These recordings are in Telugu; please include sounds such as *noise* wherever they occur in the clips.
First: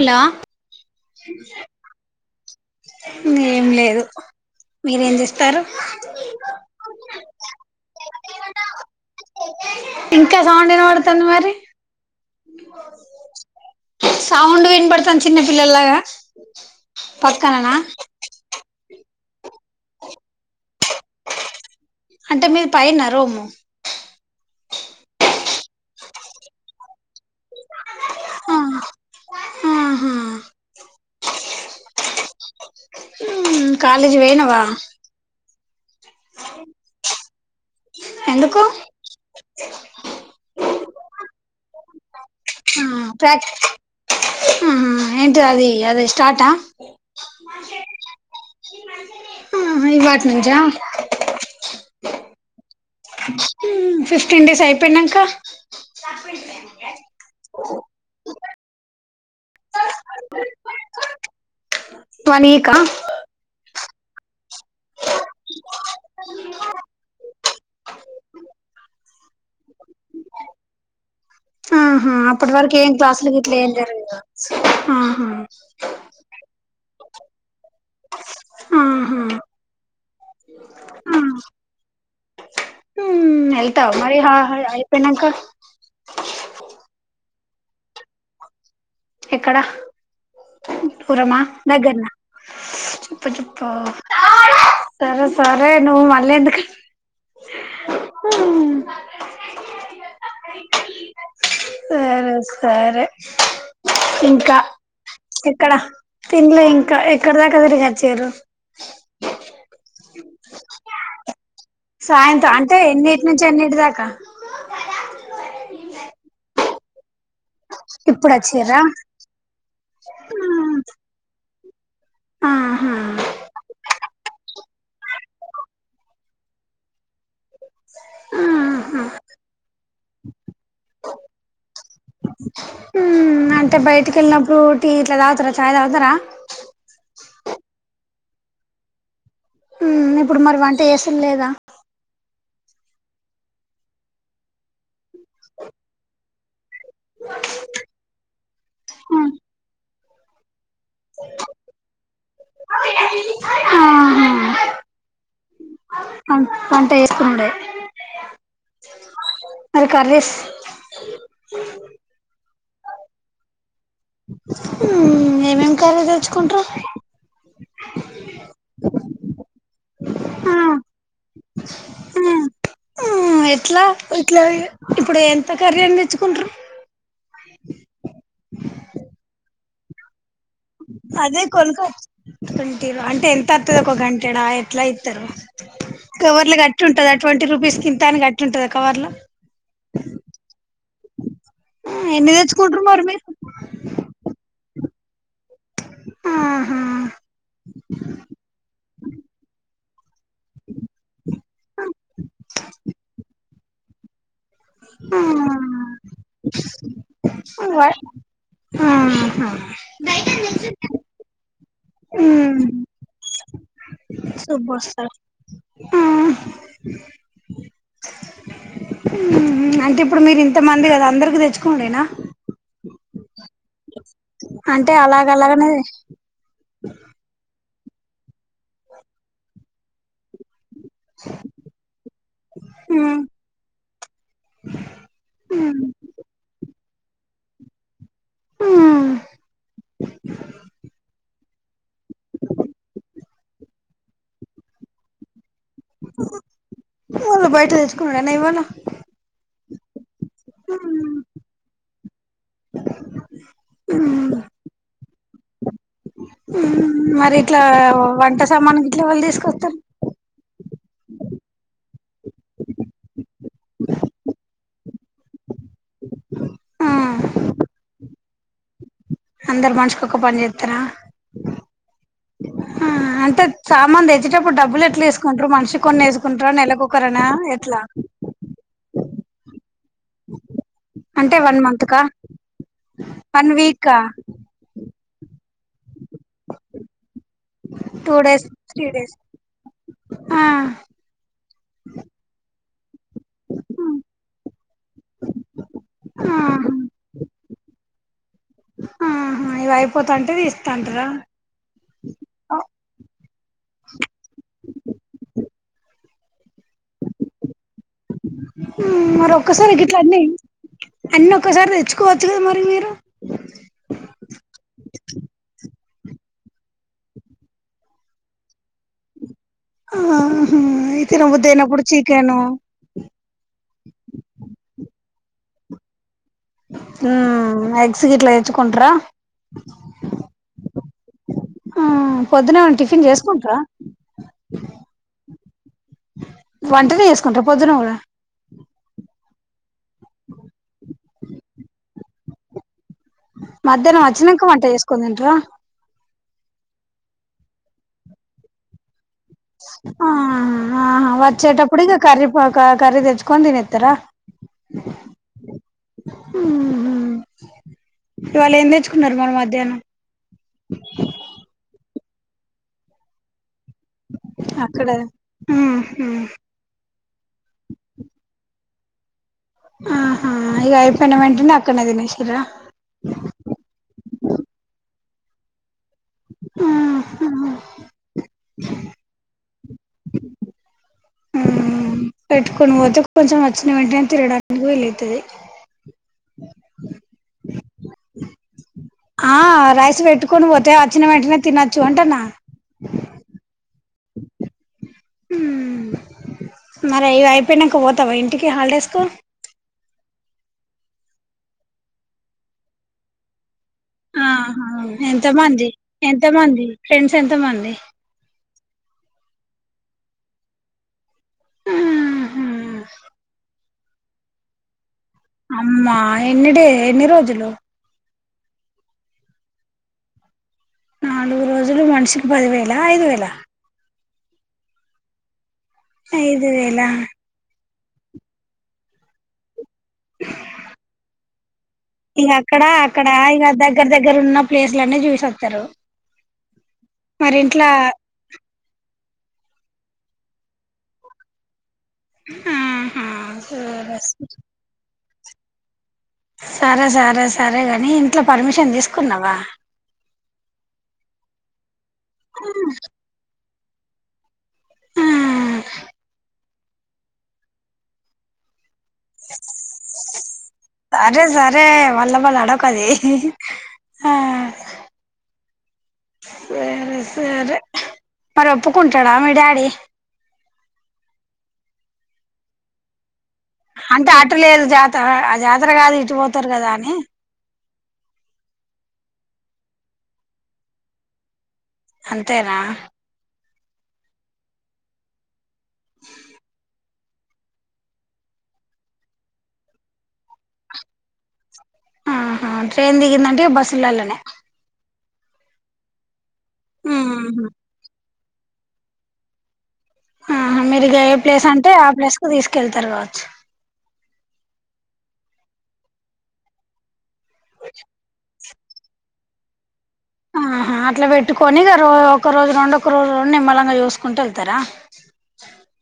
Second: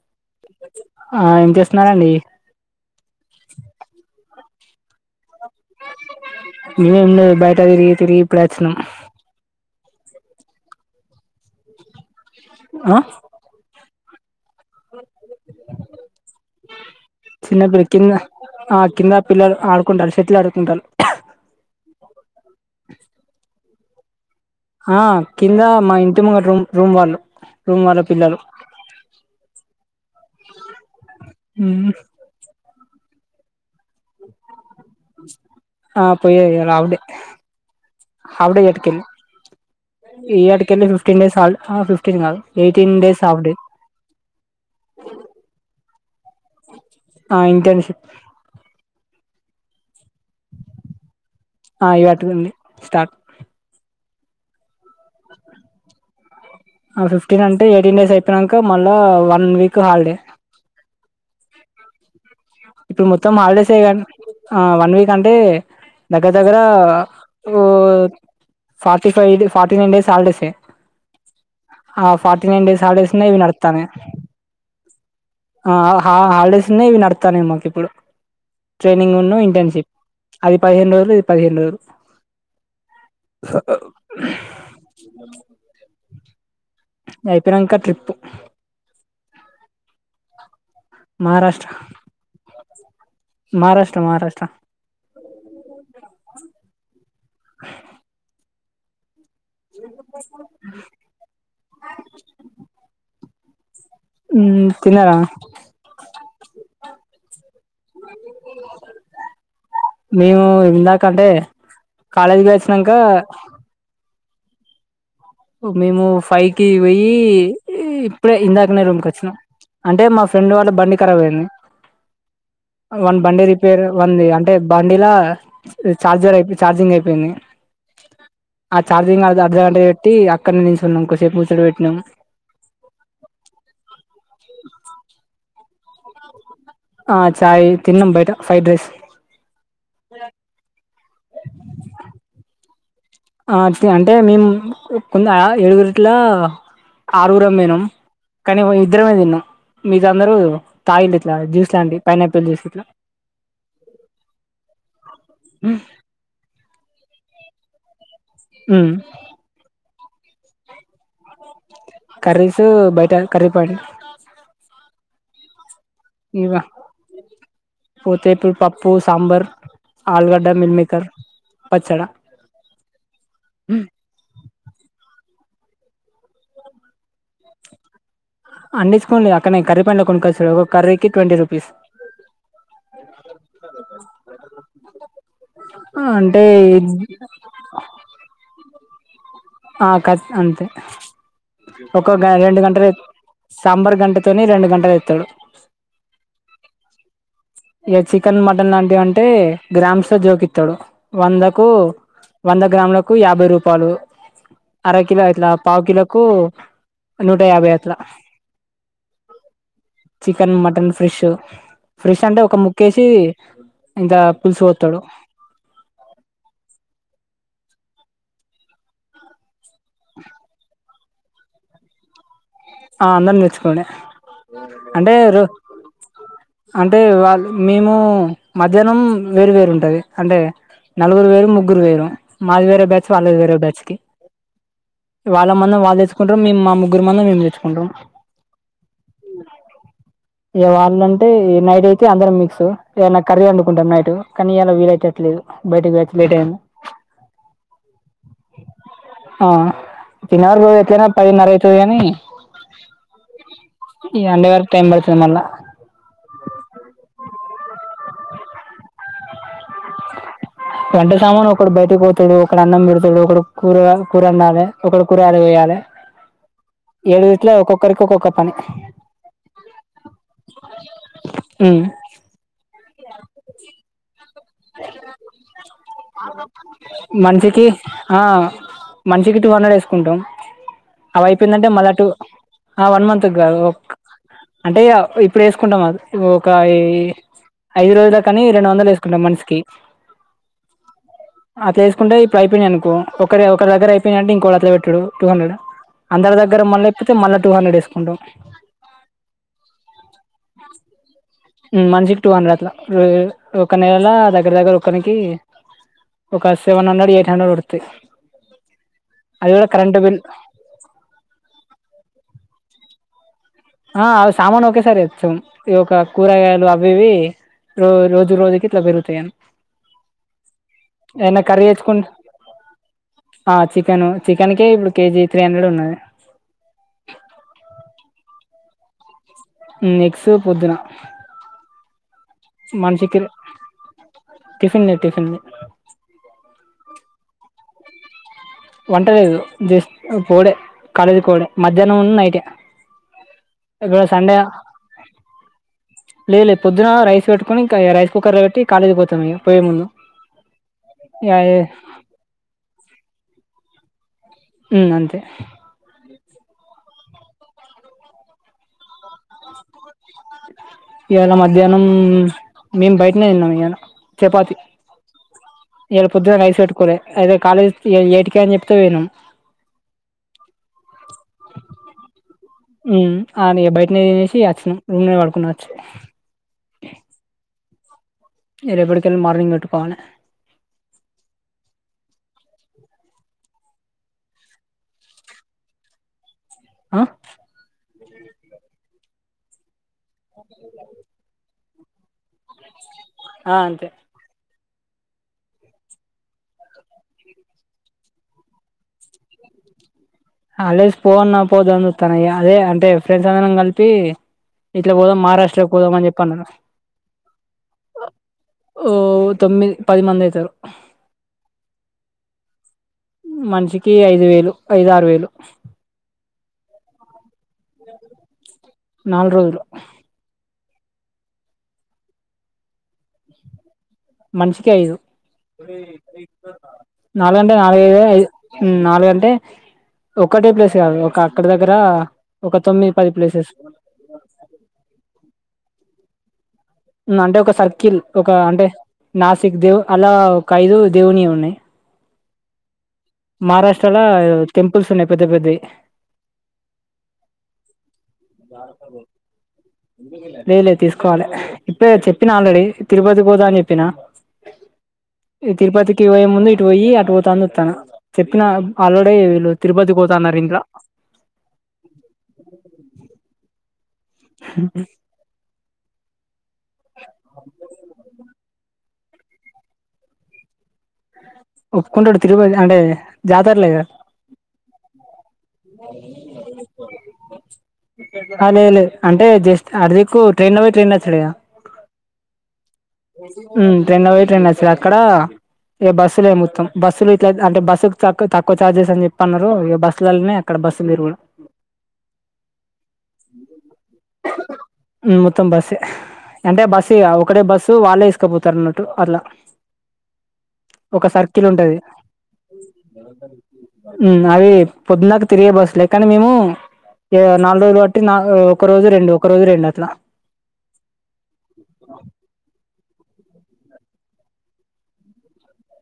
హలో ఆ ఏం చేస్తున్నారండి ఏం లేదు మీరేం చేస్ ఏం లేదు బయట తిరిగి తిరిగి ఇప్పుడే వచ్చినాం ఇంకా సౌండ్ ఇనబడుతాంది మరి ఆ సౌండ్ విన్బడతాంది చిన్నపిల్లల్లాగా చిన్నపిల్ల కింద ఆ కింద పిల్లలు ఆడుకుంటాళ్లు షటిల్ ఆడుకుంటాళ్లు అంటే మీది పైన్నా రూము హా కింద మా ఇంటి ముంగట రూమ్ రూమ్వాళ్ళు రూమ్ వాళ్ళ పిల్లలు అహ్ ఆహా ఊహ్ హుమ్మ్ కాలెజ్ పోయినవా ఆ పోయ్య ఇయ్యాల ఆఫ్డే హాఫ్డే ఎందుకు ఇయ్యాట్కెల్లి ఇయ్యాటికెళ్ళి ఫిఫ్టీన్ డేస్ హాల్డె హా ఫిఫ్టీన్ గాదు ఎయిటీన్ డేస్ ఆఫ్డే ఉహూ ఏంటిదది అది స్టార్టా ఆ ఇంటర్న్షిప్ హా హ ఇవ్వాట్నుంచా ఆ ఇవాటి నుండి మ్హూ ఫిఫ్టీన్ డేస్ అయిపోయినంక ఆ ఫిఫ్టీనంటె ఎయిటీన్ డేస్ అయిపోనంక మళ్ళా వన్ వీక్ హాల్డే వన్ వీకా త్తం హాల్డేసే గని ఆ వన్ వీకంటే దగ్గర దగ్గరా ఓ ఫార్టీ ఫై నుండి ఫార్టీ నైన్డేస్ హాల్డేసే ఆహా అప్పటి డేస్ వరకేం హాలిడేస్నే క్లాసులు ఇవి గిట్లేం జరుగుదా ఆహా అ ఆ హా హాలిడేస్లనే ఇవి నడ్త్తానై మాకిప్పుడు ట్రైనింగున్ను ఆహా ఇంటర్న్షిప్ అది పదిహేన్ రజులు ఇదిహేను రోజలు హుమ్మ్ ఎళ్తవ మరి హ పోయినంక ఇదయిపోయినంక ట్రిప్పు ఎక్కడ దూరమా మహారాష్ట్ర దగ్గర్న ఇప్పుడు చప్పా మహారాష్ట్ర మహారాష్ట్ర సరె సరే నువ్వు మళ్ళీ ఎందుకొ హ్ ఊ సరె సరె ఇంక మ్ తిన్నారా ఎక్కడ తిన్లే ఇంక ఎక్కడదాకా తిరిగొచ్చిరు మేమూ ఇందాకంటే కాలేజ్ పోయోచ్చినంక ఎన్నింటి దాకా మేమూ ఫైకి పొయ్యి ఇప్పుడు ఇప్పుడే వచ్చిర్రా ఇందాకనే రూమ్కొచ్చినం అంటే మా ఫ్రెండ్ వాళ్ళ బండి ఖరాబయింది ఆహా వాన్ బండి రిపేర్ వన్ది టే బండిలా చార్జరయిపె చఛార్జింగ్ అయిపోయింది ఆ ఆహా ఛార్జింగ్ అర్ధగంట బెట్టీ ఇగ అక్కడ్నే నిలుచున్నం కొసేపు ముచ్చట పెట్టినం ఊ అంటే బయటికెళ్ళినప్పుడూ టీ ఇట్ల తాగుతారా చాయ్ తాగుతరా ఆ చాయ్ తిన్నం బయట ఫ్రైడ్ రైస్ హుమ్మ్ ఇప్పుడు మరి వంట చేసుల్లేదా ఆ అంటే మేం కొంద ఏడుగురిట్లా ఆరుగురం బోయినం కనీ ఓ ఇద్దరమే దిన్నం మిగతా అందరూ తాగిల్లిట్లా జ్యూస్ లాంటివి పైనాపిల్ జ్యూసిట్ల ఉహ్ అవును వంట ఏసుకునుడే ఉమ్ అది కర్రీస్ కర్రీసు బయట కర్రీ పెయింట్ ఉమ్ మీ ఇంకరైతే ఇగ పోతేపుల్ పప్పు సాంబార్ ఆలుగడ్డ మిల్మేకర్ పచ్చడ ఎట్ల ఇట్ల ఇగ ఇప్పుడు ఎంత కర్రీ అని తెచ్చుకుంట్రరు అన్నిసుకడి అక్కడ కర్ర పెయింట్ల కొనుకోచుడు అదే కొనుకో కొంటరు అంటే ఎంత అతుద ఒక గంటెడా ఎట్ల ఇత్తరు అంటే కవర్లు గట్టి ఉంటదా ట్వంటీ రూపీస్ కింతానికి గట్టి ఉంటందా కవర్ల ఆ కస్ అంతే ఒకో గ ఎన్ని రెండు తెచ్చుకుంటారు గంటలు మరి మీరు సామ్బర్ గంటతోని రెండు గంటలేత్తడు ఆహ ఇగ చికెన్ మటన్ లాంటివంటే గ్రామ్స్లో జోకిత్తడు వందకు వంద గ్రాములకు యాభై రూపాలు అరకిలో అట్ల పావు కిలకు నూటయాభై అట్ల ఆహా చికెన్ మటన్ ఫ్రిష్ ఫ్రిష్ అంటే ఒక ముక్కేషి షేబ్బాషార ఉమ్ ఉమ్ అంటే ఇప్పుడు మీరీంతమంది గదా అందరికిీ తెచ్చుకొనుడేనా ఆ అందరిని దేచ్చుకోవుడే అంటే అలాగ రొ అలాగనే అంటే వాళ్ళు మేము మధ్యాహ్నం వేరు వేరు ఉంటది అంటే నలుగురు వేరు ముగ్గురు వేరు మాది వేరే బాచ్ ఉమ్ ఆళ్ళది వేరే బాచ్కి వాళ్ళ మన్నా వాళ్ళు తెచ్చుకుంటారుం మేము మా ముగ్గురు మందం మేము తేర్చ్చుకొంటాం ఉమ్ ఉమ్ ఇగ వాళ్ళంటే నైటయి కి అందరం మిక్స్ ఏ అన్న కర్రీ అండుకుంటా నైటు కానీ ఇలా వీలయట్లేదు బయట వాళ్ళు బయట తెచ్చుకునుడేన ఇవాళ ఆ తినవర్ ఎత్తయినా పదీన్నర్ర అయితది గనీ ఈ అండే వరకు టైమ్ బడుతదిమల్ళ ఉమ్ మరిట్లా వంట సామాను గిట్ల ఎవల్ దీసుకొస్తరు వంట సామాన్ ఒకడు బయటకి పోతాడు ఒకడు అన్నం పెడతాడు ఒకడు కూర కూరండాలి ఒకడు కూరలు కోయాలి బ్లాంక్ ఏడు గిట్లో ఒక్కొక్కరికి ఒక్కొక్క పని అందరు మనిషికొక్క పని జేత్తరా ఉమ్ ఉమ్ అంత సామాన్ తెచ్ ఇచ్చేటప్పుడుడబ్బులేట్లేసుకుంటరు మనిషి కొన్ని యేసుకుంటర నెలకొక్కరనా మనిషికి ఎట్ల ఆ మనిషికి టూ హండ్రెడ్ యేసుకుంటం అంటే వన్ అవయిపోయిందంటే మంత్ మళ్ళా కా టు ఆ వన్ మంత్ కాదు వీక్ కా అంటే ఇగ ఇప్పుడు వేసుకుంటాం ఒక ఐదు టూ రోజుల కాని డేస్ రెండు త్రీ వందలు డేస్ వేసుకుంటాం మనిష ఆ అ తేసుకుంటే ఇప్పుడు అయిపోయినయనుకో ఒ అక్కడే ఒకరి దగ్గరయిపోయినంటె ఇంకో అట్లే పెట్టుడు టూ హండ్రెడ్ అందరి దగ్గర ఆహా మళ్ళ ఎక్కితే మళ్ళ టూ హండ్రడ్ వేసుకుంటాం ఉహు ఇవి అయిపోతంటే ఇస్తాంటార మనిషికి టూ హండ్రెడ్ అట్లా ఒక నెలల దగ్గర దగ్గర ఒకనికి ఒక సెవెన్ హండ్రెడ్ ఎయిట్ హండ్రెడ్ పడుతది అది కూడా కరెంటు బిల్ అన్నోక్కసారి దెచ్చుకోవచ్చు గద మరి మీరు ఆ సామాను ఒకేసారి తెస్తాం ఈ ఒక కూరగాయలు అవి ఇవి రో రోజు రోజుకీ ఇట్లా పెరుగుతాయి ఆ హా తినబుద్ధి అయినప్పుడు తెచ్చుకుంటే చీకెను ఆ చికెన్ చికెన్ కే ఇప్పుడు కేజీ త్రీ హండ్రెడ్ ఉన్నది ఆ ఆ ఎగ్స్ గిట్ల తెచ్చుకుంటార ఉం ఎక్స్ పొద్దున ఆ పొద్దునెమన టిఫిన్ మనిషికి జేసుకుంటరా టిఫిన్ లేదు టిఫిన్ వంటనే జేసుకుంటర పొద్దున గూడా వంటలేదు జస్ట్ పోవుడే కాలేజీకి పోవుడే మధ్యాహ్నం ఉను నైటే మధ్యాహ్నం ఇప్పుడు వచ్చనాంక వంట చేసుకొని తింటారా లేద్ లే పొద్దున రైస్ వెట్టుకోనింకా రైస్ కుక్కర్ల వెట్టి కాలేజీ కి పోతాం ఇగ ఆహ ఆహ ఏ వచ్చేటప్పుడుగా కర్రి పక కర్రీ దేచ్చుకోనీ దినేత్తరా ఉ అంతే ఊహు ఇవాళ ఏం దెచ్చుకున్నరు మరి మధ్యాహ్నం ఇయాళ మధ్యాహ్నం మేము బయటనే తిన్నాం ఈయాళ చపాతి అక్కడ మ్మ్ ఈయల హ్మ్ పొద్దు రైస్ పేట్టుకోలే అయితే కాలేజ్ కి ఏటికే అని చెప్తే పోయినం ఆహా ఈగ అయిపోయిన వెంటనే అక్కడనే తినేసిల్లా ఉమ్ ఆడ్నే బయటనే తినేసి ఆచ్చినం రూమ్నే పడుకున్నాం వచ్చి ఉమ్ రేపటికెళ్లి మార్నింగే బేట్టుకోవాలి హ్మ్మ్ మ్ పెట్టుకొని పోతే కొంచెం వచ్చిన వెంటనే తినడానికి వీలైతదీ ఆ ఆ రైస్ వెట్టుకొని వోతే అచ్చిన వెంటనే తినొచ్చు అంటనా *unintelligible* ఆ అంతే హ్మ్మ్ మరి ఇది అయిపోయినంక పోతవ ఇంటికి హాలిడేస్ కు హలిడేస్ పోవల్న్నా పోవద్ద అనీ జూత్తన్న ఇగ అదే అంటే ఫ్రెండ్స్ అందరం కలిసి చెప్పి ఆహా ఇట్లా పోదాం ఎంత మంది మహారాష్ట్రకి పోదాం అని ఎంత చెప్పన్నారు మంది ఫ్రెండ్స్ ఎంత మంది ఓ తొమ్మిది పదిమందయితరు ఉహు మనిషికి ఐదు వేలు ఐదారు వేలు అమ్మా ఎన్నిడే ఎన్ని రోజులు నాలుగు రోజలు నాలుగు రోజులు మనిషికి పదివేలా ఐదువేలా మనిషికి ఐదు ఐదు వేలా నాలుగంటే నాలుగైదు నాలుగుగంటే ఒకటే ప్లేస్ కాదు ఒక అక్కడ దగ్గర అ ఇగ అక్కడ అక్కడ ఇగ దగ్గర దగ్గర ఉన్న ప్లేసులన్నీ చూసీ వస్తారు ఉమ్ అంటే ఒక సర్కిల్ ఒక అంటే నాసిక్ దేవ్ అలా ఒక ఐదు దేవుని ఉన్నయ్ ఆహా సరే మహారాష్ట్రలా టెంపుల్స్ ఉన్నయ్ పెద్ద పెద్దయి సరే సరే సరే గాని ఇంట్లో పర్మిషన్ దీసుకున్నావా లే లే తీసుకోవాలే ఇప్పుడే చెప్పినా ఆల్రెడీ తిరుపతికి పోతా అని చెప్పినా ఆ ఈ తిరుపతికి పోయే ముందు ఇటు పోయి అటు పోతా అని చూత్తనా చెప్పిన ఆల్రేడీ వీళ్ళు తిరుపతి పోత అన్నారు ఇంట్ల సరే సరే మళ్ళ మళ్ళ అనకది ఉహ్ మ్ సరే సరే మరి ఒప్పుకుంటాడా మీ డాడీ ఒప్పుకుంటడు తిరుపతి అంటే జాతరలే గదా అంటే అటులేదు జాతర ఆ జాతర కాదు ఇటు పోతరు గదా అని అ లేదు లేదు అంటే జస్ట్ అటు దిక్కు ట్రైన్ల బోయి ట్రైన్ల వచ్చుడు గదా అంతేనా ఉమ్ ట్రైన్ ల బోయి ట్రైన్ ల వచ్చుడే అక్కడ ఏ బస్సులే మొత్తం బస్సులు ఇట్లై అంటే బస్సుకు తక్ తక్కువ చార్జెస్ అని జెప్పి అన్నరు ఇగ బస్సులల్లనే అక్కడ బస్సు మీరు గూడ ఆహా ట్రైన్ దిగిందంటే బస్సులల్లనే ఉమ్ మొత్తం బస్సే అంటే బస్ ఇగ ఒకటే ఉహు బస్సు వాళ్ళే తీసుకపోతరన్నట్టు అట్లా ఆహా మీరిగ ఒక ఏ ప్లేస్ సర్కిల్ అంటే ఉంటది ఆ ప్లేస్ కు దీసుకెళ్తరు గావొచ్చు ఉమ్ అవి పొద్దుదాంక తిరిగే బస్సు లే కానీ మేము ఇగ నాలుగు రోజులు పట్టినా ఒక రోజు రెండు ఒక రోజు రెండు అట్లా ఆహా అట్లా పెట్టుకొని ఇగ రో ఒక రోజు రెండు ఒక రోజు రెండు నిమ్మళంగా జేసుకుంటా యెళ్తరా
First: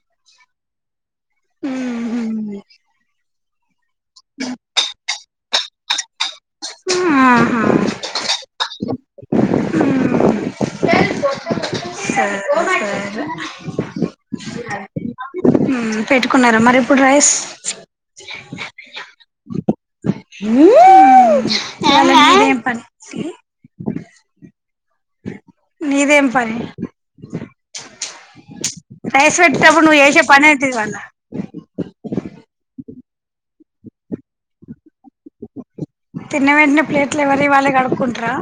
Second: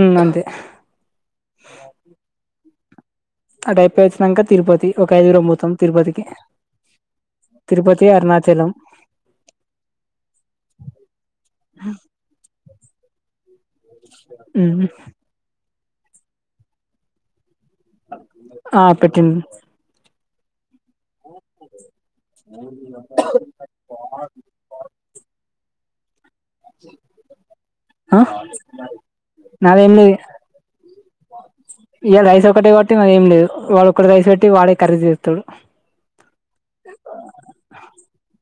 ఉమ్ అంతే ఉమ్ హు అటు అయి పోయివచ్చినంక తిరుపతి ఒక ఐదుగురం బోతాం తిరుపతికి ఆహా తిరుపతి అరుణాచలం సరే సరే ఉమ్ హు ఉమ్ పెట్టుకున్నారా మరి ఇప్పుడు రైస్ ఆ పెట్టింది ఉమ్ *unintelligible* నీదేం పని నీదేం పని ఆ రైస్ పెట్టెటప్పుడు నువ్ చేసే పనేంటిది మళ్ళ ఇగ రైస్ ఒక్కటే పట్టిన ఏంలేదు వాడు ఒకడు రైస్ పెట్టి వాడే కర్రీ జేస్తడు తిన్న వెంటనే ప్లేట్లు ఎవరీ వాళ్ళయై కడుకుంటారా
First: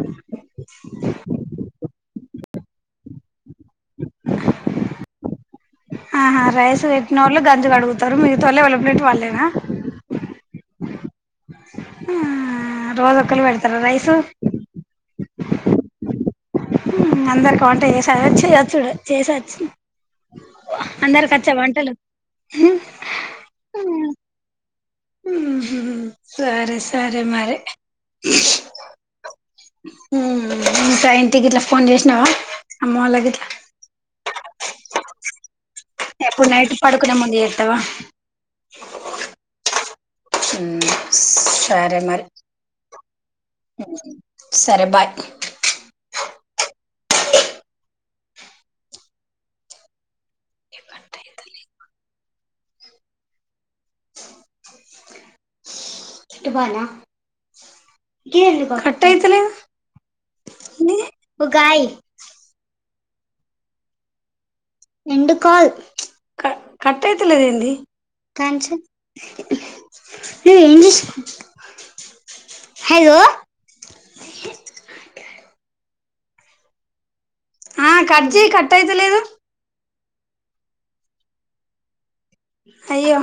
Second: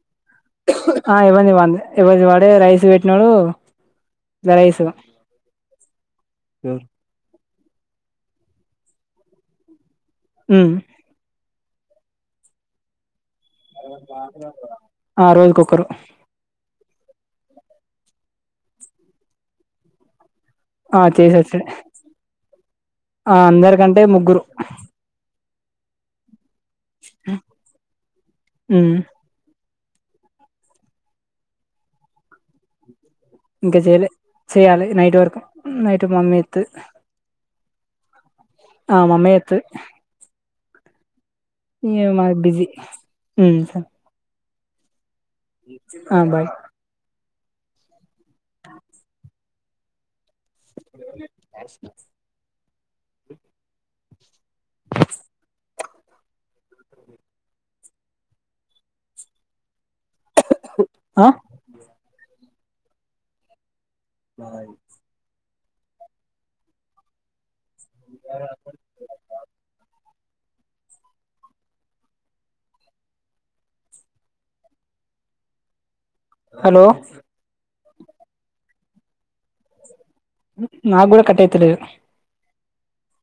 ఆ ఎవన్ది వాన్దే ఎవన్ది వాడే రైస్ పెట్టినోడు రైస్ ఇగా ఆహా రైస్ పెట్టినోళ్ళు గంజు గడుగుతరు మిగతొల్లు యేవళ్ళ ప్లేట్ వాళ్ళేనా ఉమ్ ఆ రోజొక్కల్లు గడు ఆ రోజుకొక్కరు ఉమ్ అందరికి వంట చేసారా చేయొచ్చుడే చేసే వచ్చిన ఆ అందరికి వచ్చా చేసొచ్చుడే వంటలు ఉమ్ గురు ఉమ్ హు సరే సరే మరి ఉమ్ ఉమ్ సరే ఇంటి గిట్లా ఫోన్ జేసిన అమ్మోల్లకు గి ఇంకా చెయ్యలే చేయ్యాలి నైట్ వరకు నై ఎప్పుడు నైట్ పడుకునే ముందు చేత్తావా ఆ మా అమ్మ చేత్తది ఉమ్మ్ ఏమా బిజీ ఉమ్ సరే సరే బాయ్ ఆ బాయ్ స్ కట్ *inaudible* కట్ అయితలేదు నీ ఆ *unintelligible* క కట్ అయితాలేదు ఎంది ఎ ఏం చేస్తున్నావ్ హలో హలో ఆ కట్ జేయ్ కట్ అయితలేదు నా గూడ కట్ అయితలేదు అయ్యో